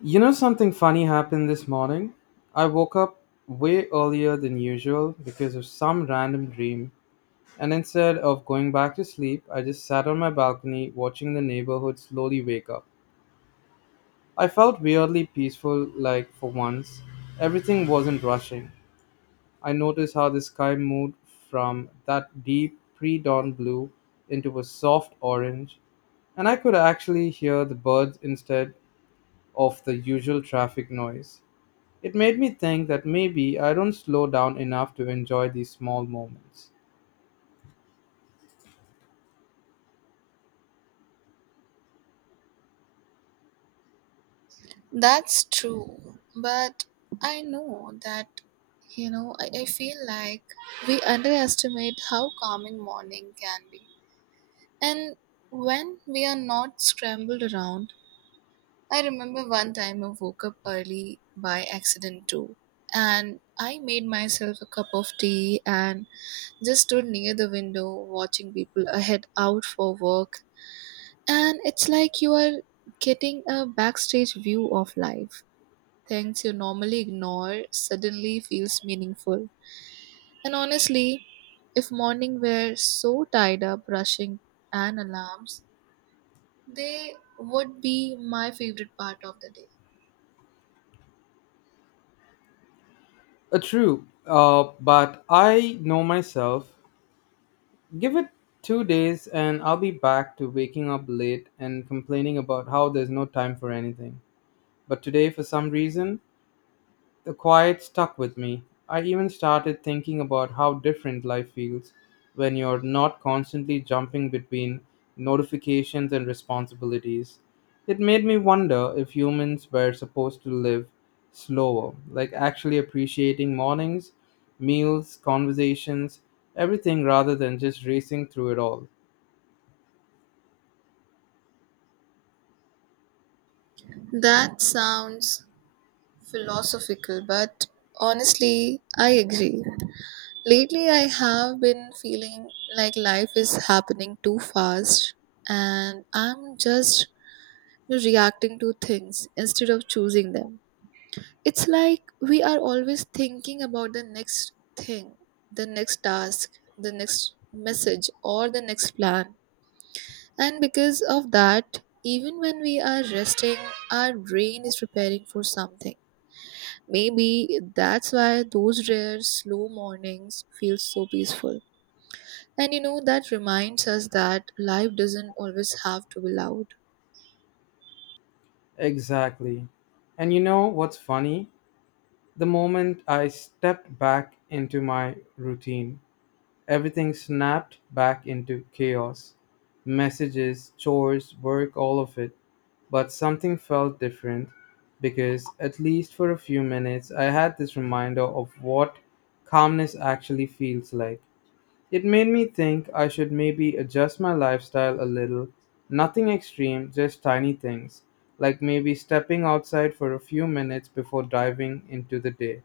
You know, something funny happened this morning. I woke up way earlier than usual because of some random dream, and instead of going back to sleep, I just sat on my balcony watching the neighborhood slowly wake up. I felt weirdly peaceful, like for once. Everything wasn't rushing. I noticed how the sky moved from that deep pre dawn blue into a soft orange, and I could actually hear the birds instead of the usual traffic noise. It made me think that maybe I don't slow down enough to enjoy these small moments. That's true. But I know that, I feel like we underestimate how calming morning can be. And when we are not scrambled around, I remember one time I woke up early by accident too. And I made myself a cup of tea and just stood near the window watching people ahead out for work. And it's like you are getting a backstage view of life things you normally ignore suddenly feels meaningful. And honestly, if morning were so tied up rushing and alarms, they would be my favorite part of the day. True, but I know myself. Give it 2 days and I'll be back to waking up late and complaining about how there's no time for anything. But today, for some reason, the quiet stuck with me. I even started thinking about how different life feels when you're not constantly jumping between notifications and responsibilities. It made me wonder if humans were supposed to live slower, like actually appreciating mornings, meals, conversations, everything rather than just racing through it all. That sounds philosophical, but honestly, I agree. Lately, I have been feeling like life is happening too fast and I'm just reacting to things instead of choosing them. It's like we are always thinking about the next thing, the next task, the next message, or the next plan. And because of that, even when we are resting, our brain is preparing for something. Maybe that's why those rare slow mornings feel so peaceful. And you know, that reminds us that life doesn't always have to be loud. Exactly. And you know what's funny? The moment I stepped back into my routine, everything snapped back into chaos: messages, chores, work, all of it. But something felt different because, at least for a few minutes, I had this reminder of what calmness actually feels like. It made me think I should maybe adjust my lifestyle a little. Nothing extreme, just tiny things, like maybe stepping outside for a few minutes before diving into the day.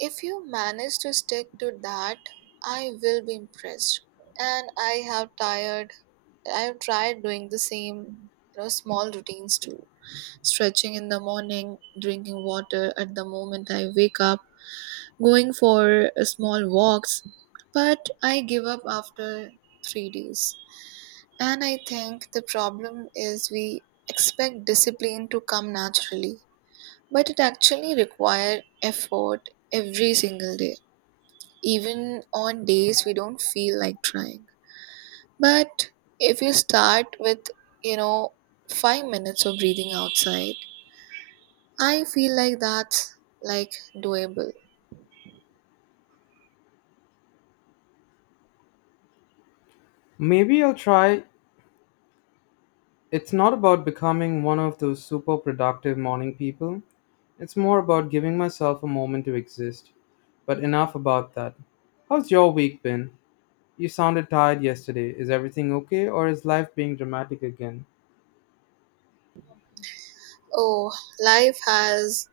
If you manage to stick to that, I will be impressed. And I have tired I've tried doing the same, you know, small routines too. Stretching in the morning, drinking water at the moment I wake up, going for small walks. But I give up after 3 days. And I think the problem is we expect discipline to come naturally, but it actually requires effort every single day, even on days we don't feel like trying. But if you start with, you know, 5 minutes of breathing outside, I feel like that's like doable. Maybe I'll try. It's not about becoming one of those super productive morning people. It's more about giving myself a moment to exist. But enough about that. How's your week been? You sounded tired yesterday. Is everything okay or is life being dramatic again? Oh, life has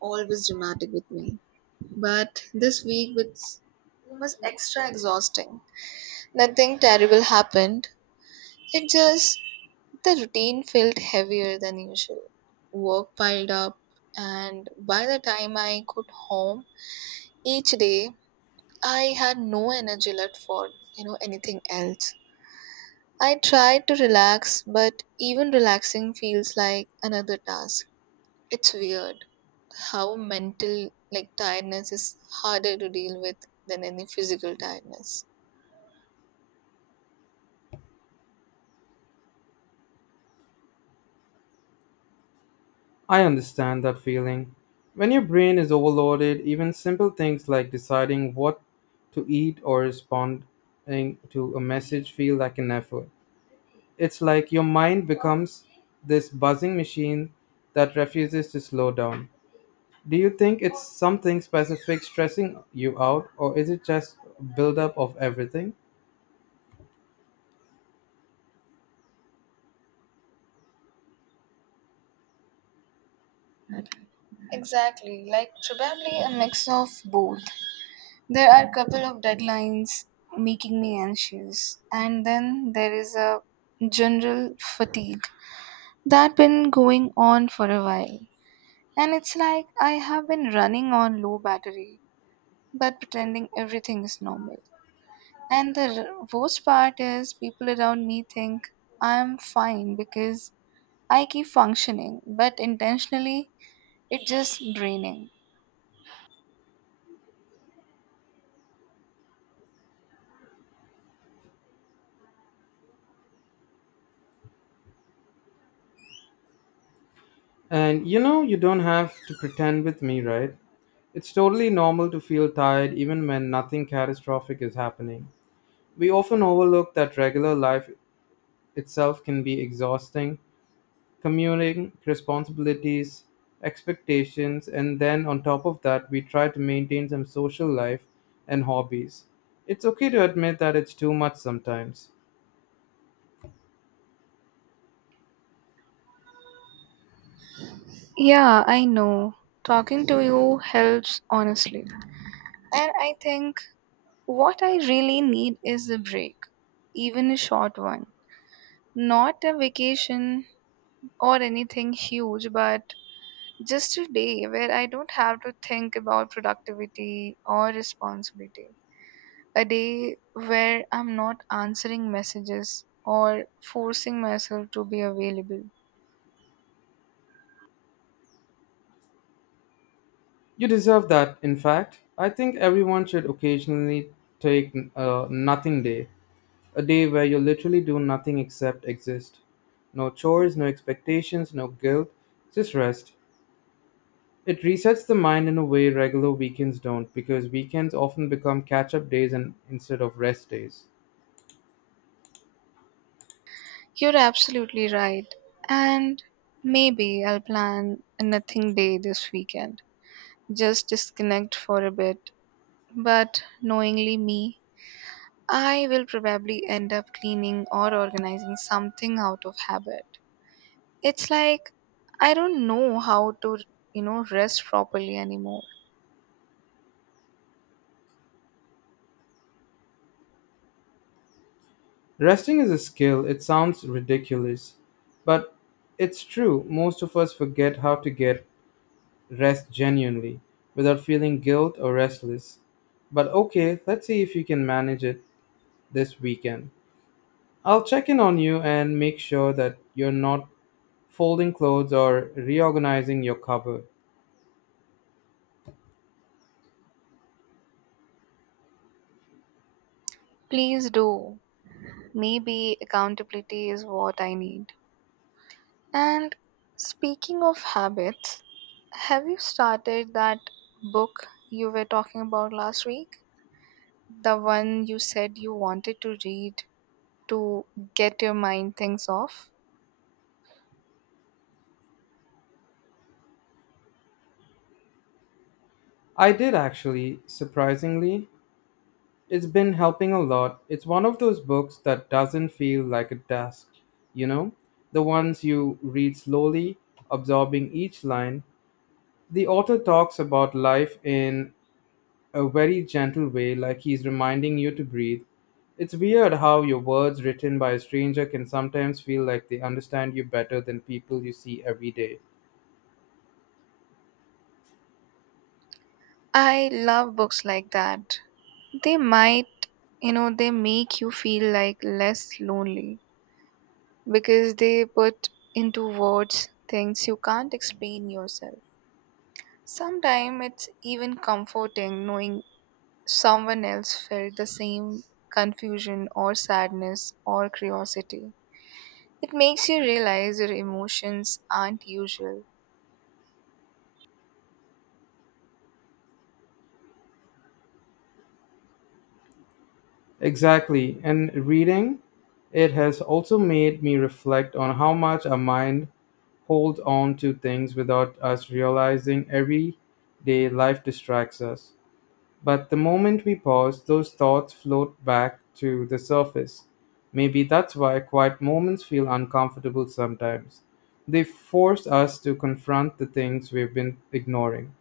always dramatic with me. But this was extra exhausting. Nothing terrible happened. It just, the routine felt heavier than usual. Work piled up, and by the time I got home each day, I had no energy left for anything else. I try to relax, but even relaxing feels like another task. It's weird how mental tiredness is harder to deal with than any physical tiredness. I understand that feeling. When your brain is overloaded, even simple things like deciding what to eat or responding to a message feel like an effort. It's like your mind becomes this buzzing machine that refuses to slow down. Do you think it's something specific stressing you out, or is it just buildup of everything? Exactly, like probably a mix of both. There are a couple of deadlines making me anxious, and then there is a general fatigue that been going on for a while. And it's like I have been running on low battery, but pretending everything is normal. And the worst part is people around me think I'm fine because I keep functioning, but intentionally it's just draining. And you know, you don't have to pretend with me, right? It's totally normal to feel tired even when nothing catastrophic is happening. We often overlook that regular life itself can be exhausting: commuting, responsibilities, expectations, and then on top of that, we try to maintain some social life and hobbies. It's okay to admit that it's too much sometimes. Yeah, I know. Talking to you helps honestly. And I think what I really need is a break, even a short one. Not a vacation or anything huge, but just a day where I don't have to think about productivity or responsibility. A day where I'm not answering messages or forcing myself to be available. You deserve that, in fact. I think everyone should occasionally take a nothing day, a day where you literally do nothing except exist. No chores, no expectations, no guilt, just rest. It resets the mind in a way regular weekends don't, because weekends often become catch up days and instead of rest days. You're absolutely right. And maybe I'll plan a nothing day this weekend. Just disconnect for a bit, but knowingly me I will probably end up cleaning or organizing something out of habit. It's like I don't know how to, rest properly anymore. Resting is a skill. It sounds ridiculous, but it's true. Most of us forget how to get rest genuinely without feeling guilt or restless. But okay, let's see if you can manage it this weekend. I'll check in on you and make sure that you're not folding clothes or reorganizing your cupboard. Please do. Maybe accountability is what I need. And speaking of habits, have you started that book you were talking about last week? The one you said you wanted to read to get your mind things off? I did actually, surprisingly. It's been helping a lot. It's one of those books that doesn't feel like a task, you know? The ones you read slowly, absorbing each line. The author talks about life in a very gentle way, like he's reminding you to breathe. It's weird how your words written by a stranger can sometimes feel like they understand you better than people you see every day. I love books like that, they might, they make you feel like less lonely because they put into words things you can't explain yourself. Sometimes it's even comforting knowing someone else felt the same confusion or sadness or curiosity. It makes you realize your emotions aren't usual. Exactly. And reading it has also made me reflect on how much our mind holds on to things without us realizing. Every day life distracts us, but the moment we pause, those thoughts float back to the surface. Maybe that's why quiet moments feel uncomfortable sometimes. They force us to confront the things we've been ignoring.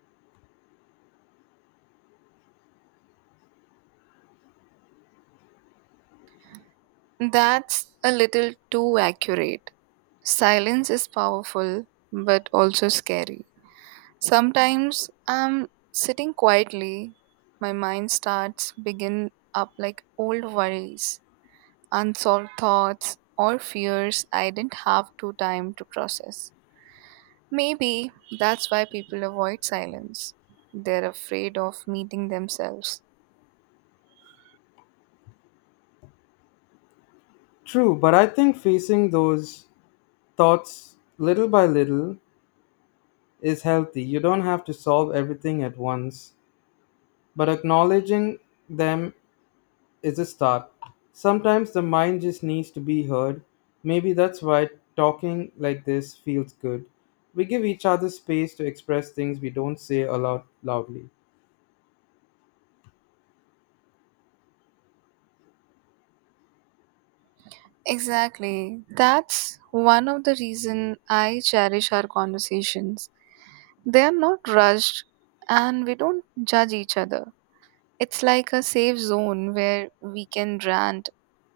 That's a little too accurate. Silence is powerful but also scary. Sometimes I'm sitting quietly, my mind starts begin up like old worries, unsolved thoughts, or fears I didn't have to time to process. Maybe that's why people avoid silence. They're afraid of meeting themselves. True, but I think facing those thoughts little by little is healthy. You don't have to solve everything at once, but acknowledging them is a start. Sometimes the mind just needs to be heard. Maybe that's why talking like this feels good. We give each other space to express things we don't say aloud loudly. Exactly. That's one of the reason I cherish our conversations. They are not rushed and we don't judge each other. It's like a safe zone where we can rant,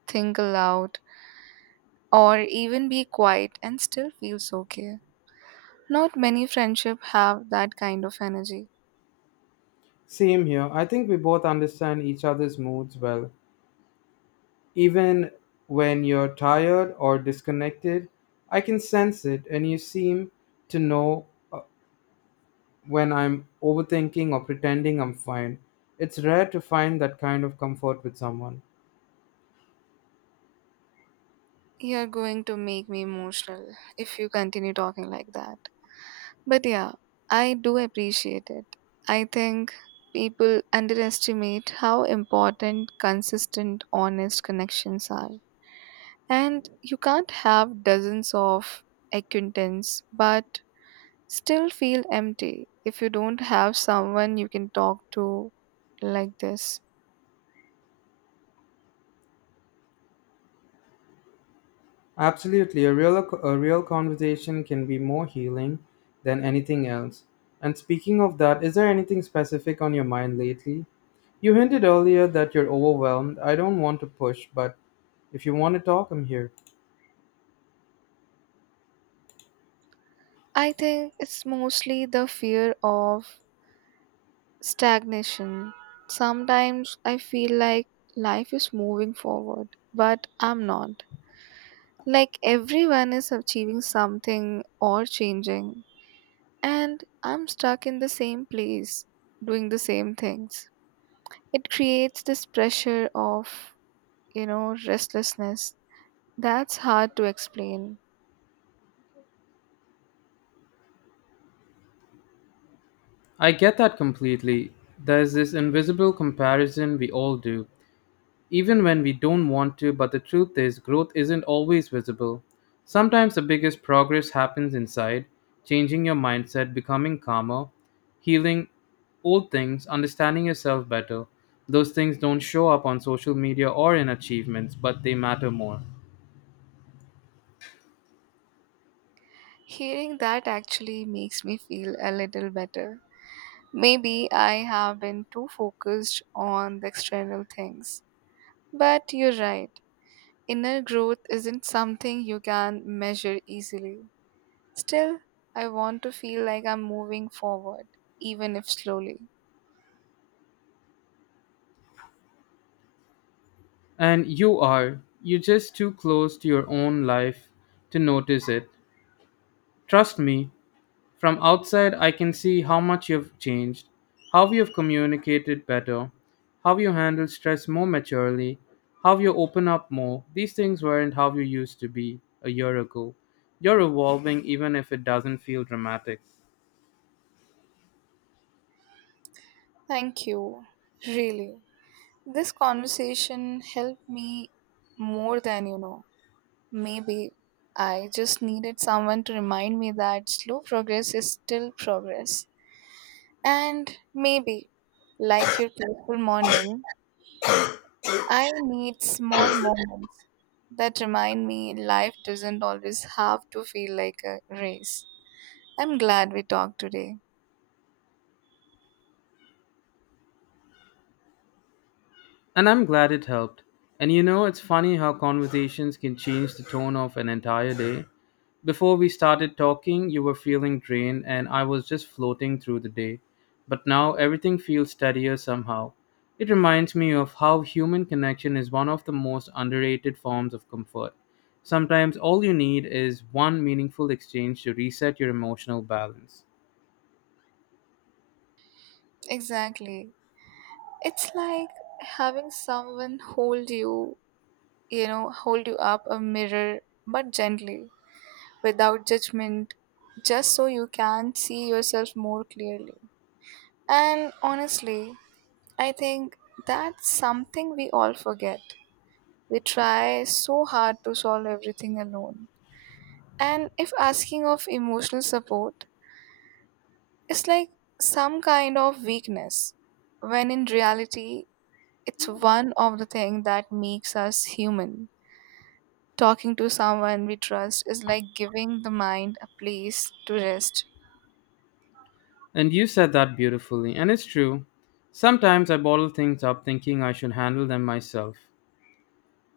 think aloud, or even be quiet and still feels okay. Not many friendships have that kind of energy. Same here. I think we both understand each other's moods well. Even when you're tired or disconnected, I can sense it, and you seem to know when I'm overthinking or pretending I'm fine. It's rare to find that kind of comfort with someone. You're going to make me emotional if you continue talking like that. But yeah, I do appreciate it. I think people underestimate how important consistent, honest connections are. And you can't have dozens of acquaintance, but still feel empty if you don't have someone you can talk to like this. Absolutely, a real conversation can be more healing than anything else. And speaking of that, is there anything specific on your mind lately? You hinted earlier that you're overwhelmed. I don't want to push, but if you want to talk, I'm here. I think it's mostly the fear of stagnation. Sometimes I feel like life is moving forward, but I'm not. Like everyone is achieving something or changing, and I'm stuck in the same place doing the same things. It creates this pressure of, restlessness. That's hard to explain. I get that completely. There's this invisible comparison we all do. Even when we don't want to. But the truth is, growth isn't always visible. Sometimes the biggest progress happens inside: changing your mindset, becoming calmer, healing old things, understanding yourself better. Those things don't show up on social media or in achievements, but they matter more. Hearing that actually makes me feel a little better. Maybe I have been too focused on the external things. But you're right, inner growth isn't something you can measure easily. Still, I want to feel like I'm moving forward, even if slowly. And you are, you're just too close to your own life to notice it. Trust me, from outside I can see how much you've changed, how you've communicated better, how you handle stress more maturely, how you open up more. These things weren't how you used to be a year ago. You're evolving even if it doesn't feel dramatic. Thank you, really. This conversation helped me more than you know. Maybe I just needed someone to remind me that slow progress is still progress. And maybe, like your peaceful morning, I need small moments that remind me life doesn't always have to feel like a race. I'm glad we talked today. And I'm glad it helped. And you know, it's funny how conversations can change the tone of an entire day. Before we started talking, you were feeling drained and I was just floating through the day. But now everything feels steadier somehow. It reminds me of how human connection is one of the most underrated forms of comfort. Sometimes all you need is one meaningful exchange to reset your emotional balance. Exactly. It's like having someone hold you, hold you up a mirror, but gently, without judgment, just so you can see yourself more clearly. And honestly, I think that's something we all forget. We try so hard to solve everything alone. And if asking of emotional support is like some kind of weakness, when in reality, it's one of the things that makes us human. Talking to someone we trust is like giving the mind a place to rest. And you said that beautifully, and it's true. Sometimes I bottle things up thinking I should handle them myself.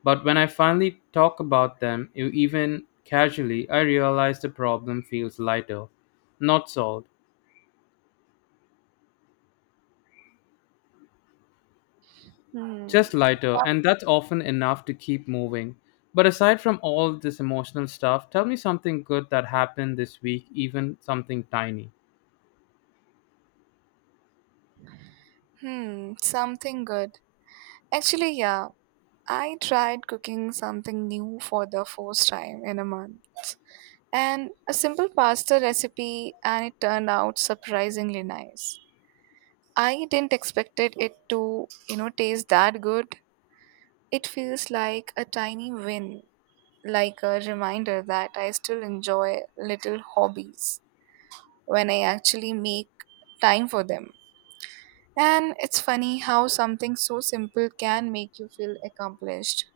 But when I finally talk about them, even casually, I realize the problem feels lighter. Not solved, Hmm. just lighter, and that's often enough to keep moving. But aside from all this emotional stuff, tell me something good that happened this week, even something tiny. Hmm, something good. Actually, yeah, I tried cooking something new for the first time in a month. And a simple pasta recipe, and it turned out surprisingly nice. I didn't expect it to, taste that good. It feels like a tiny win, like a reminder that I still enjoy little hobbies when I actually make time for them. And it's funny how something so simple can make you feel accomplished.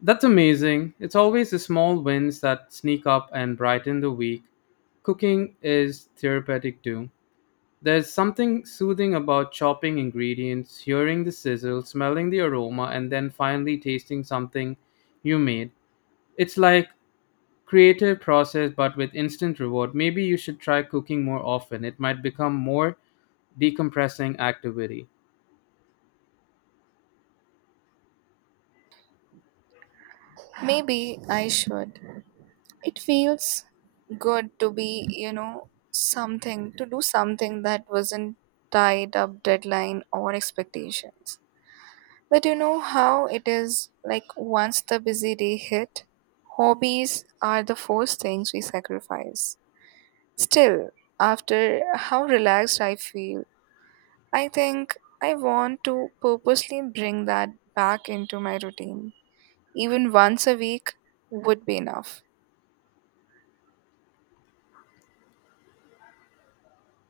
That's amazing. It's always the small wins that sneak up and brighten the week. Cooking is therapeutic too. There's something soothing about chopping ingredients, hearing the sizzle, smelling the aroma, and then finally tasting something you made. It's like creative process but with instant reward. Maybe you should try cooking more often. It might become more decompressing activity. Maybe I should. It feels good to be, to do something that wasn't tied up deadline or expectations. But you know how it is, like once the hobbies are the first things we sacrifice. Still, after how relaxed I feel, I think I want to purposely bring that back into my routine. Even once a week would be enough.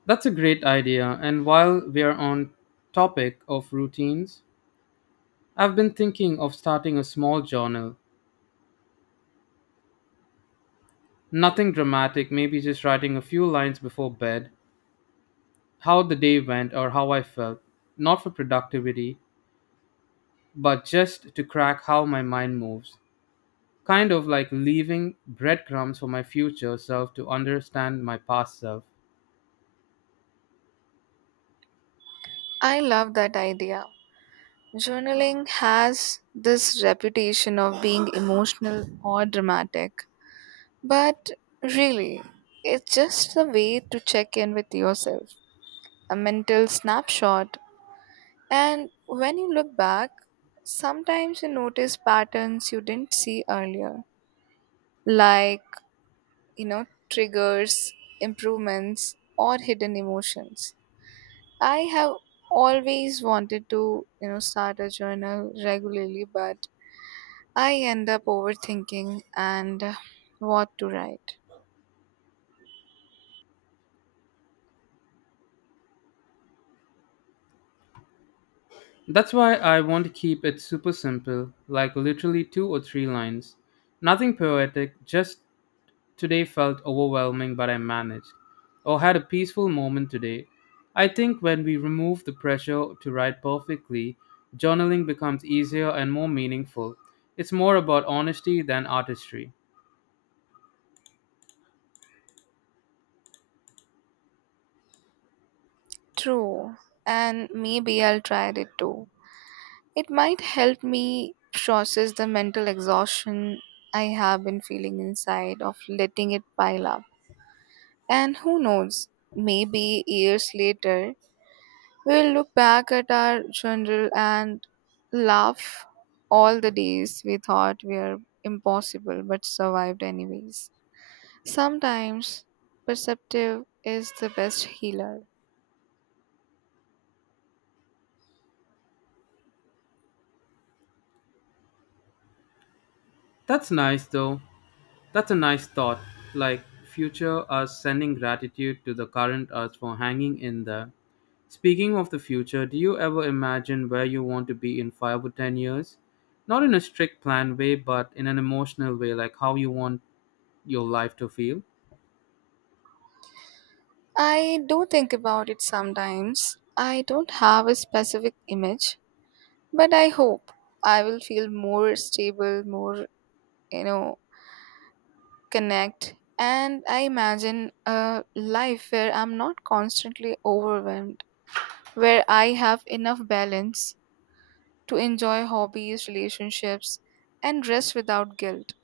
That's a great idea. And while we are on topic of routines, I've been thinking of starting a small journal. Nothing dramatic, maybe just writing a few lines before bed, how the day went or how I felt. Not for productivity, but just to crack how my mind moves. Kind of like leaving breadcrumbs for my future self to understand my past self. I love that idea. Journaling has this reputation of being emotional or dramatic, but really, it's just a way to check in with yourself, a mental snapshot. And when you look back, sometimes you notice patterns you didn't see earlier, like, you know, triggers, improvements, or hidden emotions. I have always wanted to, start a journal regularly, but I end up overthinking and what to write. That's why I want to keep it super simple, like literally two or three lines. Nothing poetic, just "Today felt overwhelming, but I managed," or "Had a peaceful moment today." I think when we remove the pressure to write perfectly, journaling becomes easier and more meaningful. It's more about honesty than artistry. True, and maybe I'll try it too. It might help me process the mental exhaustion I have been feeling inside of letting it pile up. And who knows, maybe years later, we'll look back at our journal and laugh all the days we thought were impossible but survived anyways. Sometimes perceptive is the best healer. That's nice though. That's a nice thought. Like future us sending gratitude to the current us for hanging in there. Speaking of the future, do you ever imagine where you want to be in 5 or 10 years? Not in a strict plan way, but in an emotional way, like how you want your life to feel? I do think about it sometimes. I don't have a specific image, but I hope I will feel more stable, more, you know, connect. And I imagine a life where I'm not constantly overwhelmed, where I have enough balance to enjoy hobbies, relationships, and rest without guilt.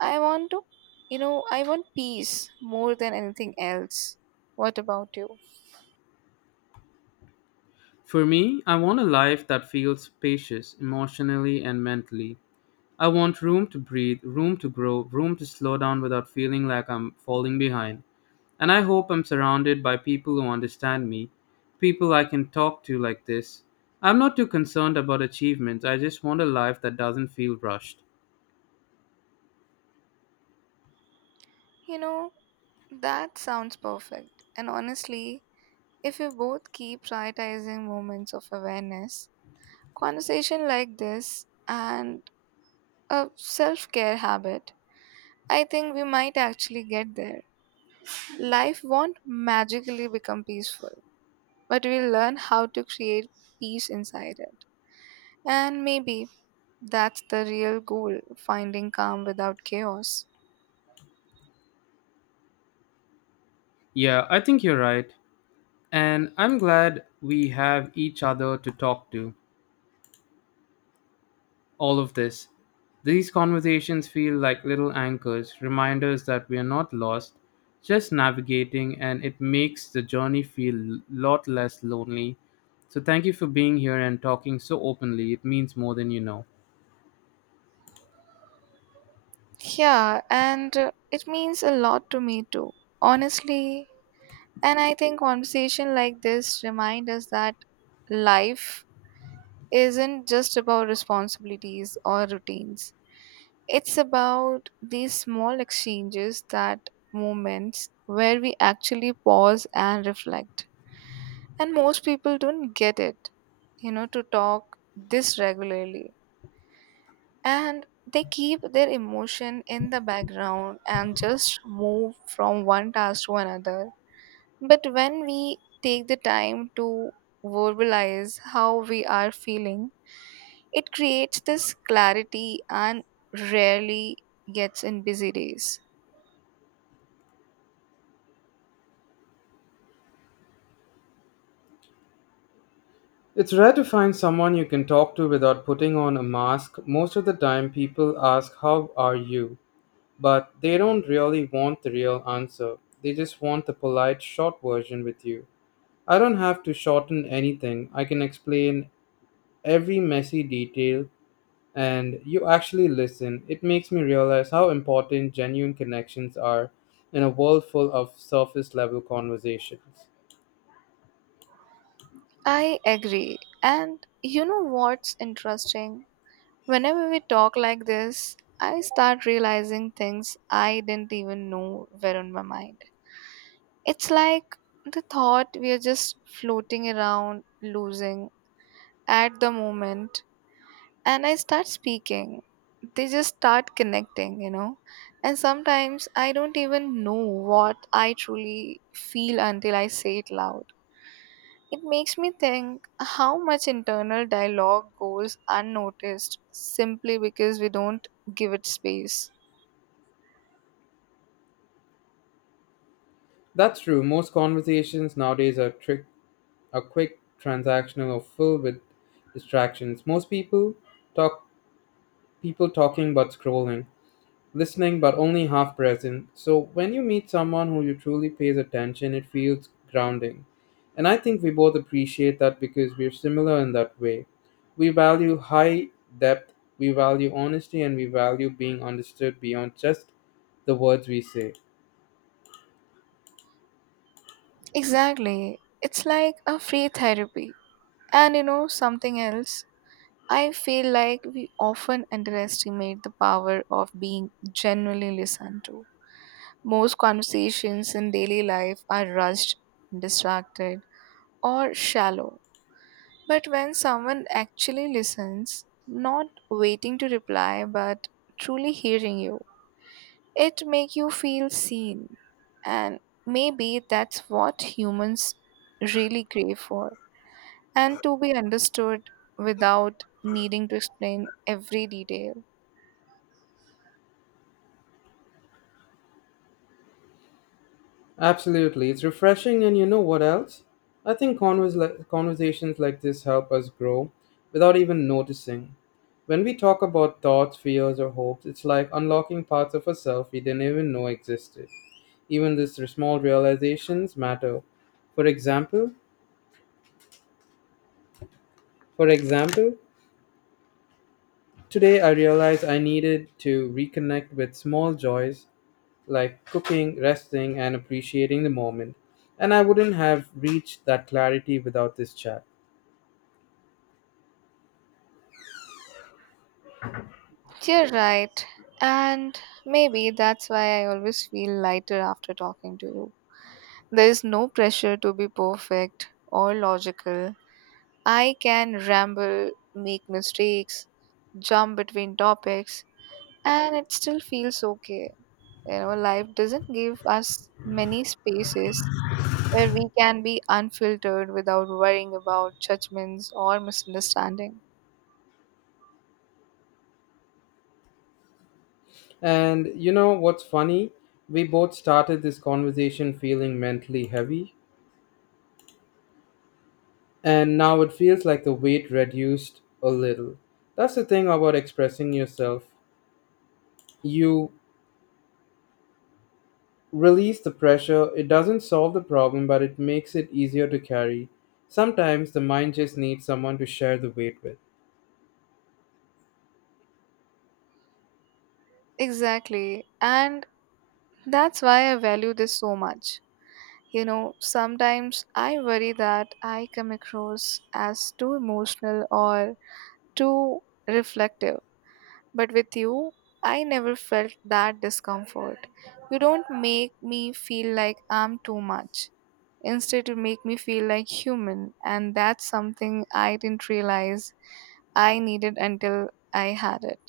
I want to, I want peace more than anything else. What about you? For me, I want a life that feels spacious emotionally and mentally. I want room to breathe, room to grow, room to slow down without feeling like I'm falling behind. And I hope I'm surrounded by people who understand me, people I can talk to like this. I'm not too concerned about achievements, I just want a life that doesn't feel rushed. You know, that sounds perfect. And honestly, if we both keep prioritizing moments of awareness, conversation like this, and a self care habit, I think we might actually get there. Life won't magically become peaceful, but we'll learn how to create peace inside it. And maybe that's the real goal, finding calm without chaos. Yeah, I think you're right. And I'm glad we have each other to talk to all of this. These conversations feel like little anchors, reminders that we are not lost, just navigating, and it makes the journey feel a lot less lonely. So, thank you for being here and talking so openly. It means more than you know. Yeah, and it means a lot to me too, honestly. And I think conversation like this remind us that life isn't just about responsibilities or routines. It's about these small exchanges, that moments where we actually pause and reflect. And most people don't get it, to talk this regularly, and they keep their emotion in the background and just move from one task to another. But when we take the time to verbalize how we are feeling, it creates this clarity and rarely gets in busy days. It's rare to find someone you can talk to without putting on a mask. Most of the time, people ask, "How are you?" But they don't really want the real answer. They just want the polite, short version. With you, I don't have to shorten anything. I can explain every messy detail and you actually listen. It makes me realize how important genuine connections are in a world full of surface level conversations. I agree. And you know what's interesting? Whenever we talk like this, I start realizing things I didn't even know were on my mind. It's like the thought we are just floating around, losing at the moment, and I start speaking. They just start connecting, you know. And sometimes I don't even know what I truly feel until I say it loud. It makes me think how much internal dialogue goes unnoticed simply because we don't give it space. That's true. Most conversations nowadays are trick are quick, transactional, or filled with distractions. Most people talk People talking but scrolling, listening but only half present. So when you meet someone who you truly pays attention, it feels grounding. And I think we both appreciate that because we're similar in that way. We value high depth, we value honesty, and we value being understood beyond just the words we say. Exactly. It's like a free therapy. And you know, something else. I feel like we often underestimate the power of being genuinely listened to. Most conversations in daily life are rushed, distracted, or shallow. But when someone actually listens, not waiting to reply but truly hearing you, it make you feel seen. And maybe that's what humans really crave for. And to be understood without needing to explain every detail. Absolutely. It's refreshing, and you know what else? I think conversations like this help us grow without even noticing. When we talk about thoughts, fears, or hopes, it's like unlocking parts of ourselves we didn't even know existed. Even these small realizations matter. For example, for example, today I realized I needed to reconnect with small joys like cooking, resting, and appreciating the moment. And I wouldn't have reached that clarity without this chat. You're right. And maybe that's why I always feel lighter after talking to you. There is no pressure to be perfect or logical. I can ramble, make mistakes, jump between topics, and it still feels okay. You know, life doesn't give us many spaces where we can be unfiltered without worrying about judgments or misunderstanding. And you know what's funny? We both started this conversation feeling mentally heavy, and now it feels like the weight reduced a little. That's the thing about expressing yourself. You release the pressure. It doesn't solve the problem, but it makes it easier to carry. Sometimes the mind just needs someone to share the weight with. Exactly. And that's why I value this so much. You know, sometimes I worry that I come across as too emotional or too reflective. But with you, I never felt that discomfort. You don't make me feel like I'm too much. Instead, you make me feel like human, and that's something I didn't realize I needed until I had it.